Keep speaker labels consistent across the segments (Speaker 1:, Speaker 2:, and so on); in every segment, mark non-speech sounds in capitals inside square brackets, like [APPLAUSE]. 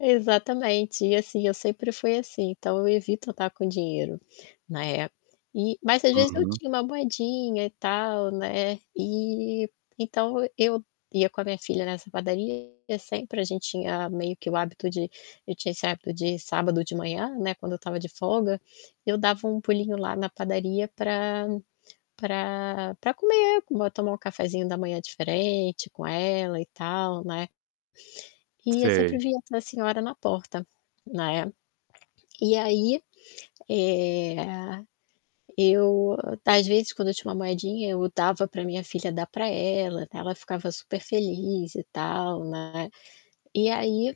Speaker 1: Exatamente, e assim eu sempre fui assim, então, eu evito andar com dinheiro, né. E mas às vezes eu
Speaker 2: Uhum.
Speaker 1: tinha uma moedinha e tal, né, eh, então, eu ia com a minha filha nessa padaria e sempre a gente tinha meio que o hábito de tinha esse hábito de sábado de manhã, né, quando eu estava de folga, eu dava um pulinho lá na padaria pra pra pra para comer, tomar um cafezinho da manhã diferente com ela e tal, né. E eu sempre
Speaker 2: Sei.
Speaker 1: via a senhora na porta, né. E aí, eh, eu às vezes quando eu tinha uma moedinha eu dava pra minha filha dar pra ela, ela ficava super feliz e tal, né. E aí,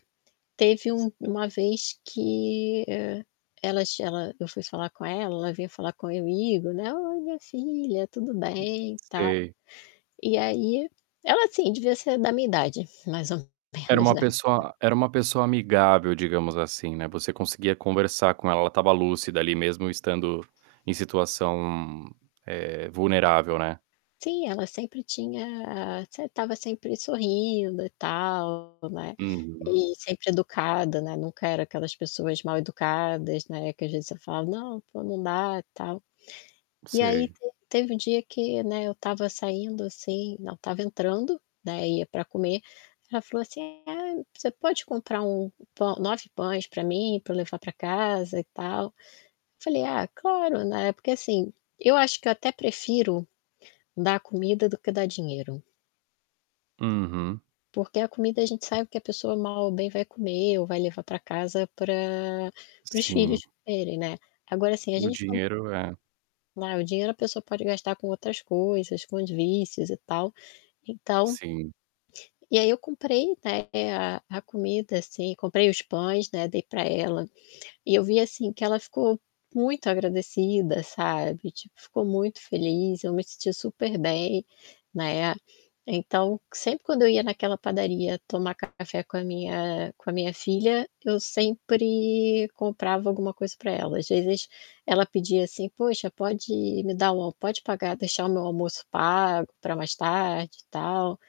Speaker 1: teve um uma vez que e elas ela eu fui falar com ela, ela veio falar comigo, né, "Oi minha filha, tudo bem e tal".
Speaker 2: Sei.
Speaker 1: E aí, ela assim devia ser da minha idade, mais ou
Speaker 2: Era
Speaker 1: menos,
Speaker 2: uma
Speaker 1: né.
Speaker 2: pessoa era uma pessoa amigável, digamos assim, né, você conseguia conversar com ela, ela estava lúcida ali mesmo estando em situação, eh, vulnerável, né.
Speaker 1: Sim, ela sempre tinha sem estava sempre sorrindo e tal, né,
Speaker 2: Uhum.
Speaker 1: e sempre educada, né, nunca era aquelas pessoas mal educadas, né, que às vezes você falava: "Não, pô não dá e tal". E aí
Speaker 2: Sei.
Speaker 1: te teve um dia que, né, eu estava saindo assim não estava entrando, né, ia pra comer, ela falou assim: "Ai você pode comprar 1 pão 9 pães pra mim pra eu levar pra casa e tal?" Eu falei: "Ah claro", né, porque assim, eu acho que eu até prefiro, dar comida do que dar dinheiro.
Speaker 2: Uhum.
Speaker 1: Porque a comida a gente sabe que a pessoa mal ou bem vai comer ou vai levar pra casa pra para os
Speaker 2: Sim.
Speaker 1: filhos comerem, né. Agora assim a
Speaker 2: O
Speaker 1: gente quando
Speaker 2: dinheiro é
Speaker 1: né, o dinheiro a pessoa pode gastar com outras coisas, com as vícios e tal, então
Speaker 2: Sim.
Speaker 1: e aí eu comprei, né, a a comida assim, comprei os pães, né, dei pra ela, e eu vi assim que ela ficou muito agradecida, sabe, tipo ficou muito feliz, eu me senti super bem, né. Então, sempre quando eu ia naquela padaria tomar café com a minha com a minha filha, eu sempre comprava alguma coisa pra ela, às vezes ela pedia assim: "Poxa, pode me dar um pode pagar deixar o meu almoço pago pra mais tarde e tal".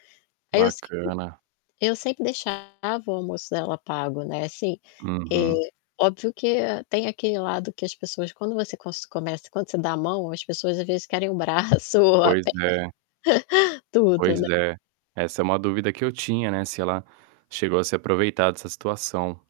Speaker 1: Aí eu sempre
Speaker 2: Bacana.
Speaker 1: eu sempre deixava o almoço dela pago, né, assim, eh,
Speaker 2: Uhum.
Speaker 1: óbvio que tem aquele lado que as pessoas quando você cos começa, quando você dá a mão as pessoas às vezes querem o braço ou a perna.
Speaker 2: Pois é.
Speaker 1: [CHUCKLES] Tudo,
Speaker 2: Pois
Speaker 1: né.
Speaker 2: é. Essa é uma dúvida que eu tinha, né, se ela chegou a se aproveitar dessa situação.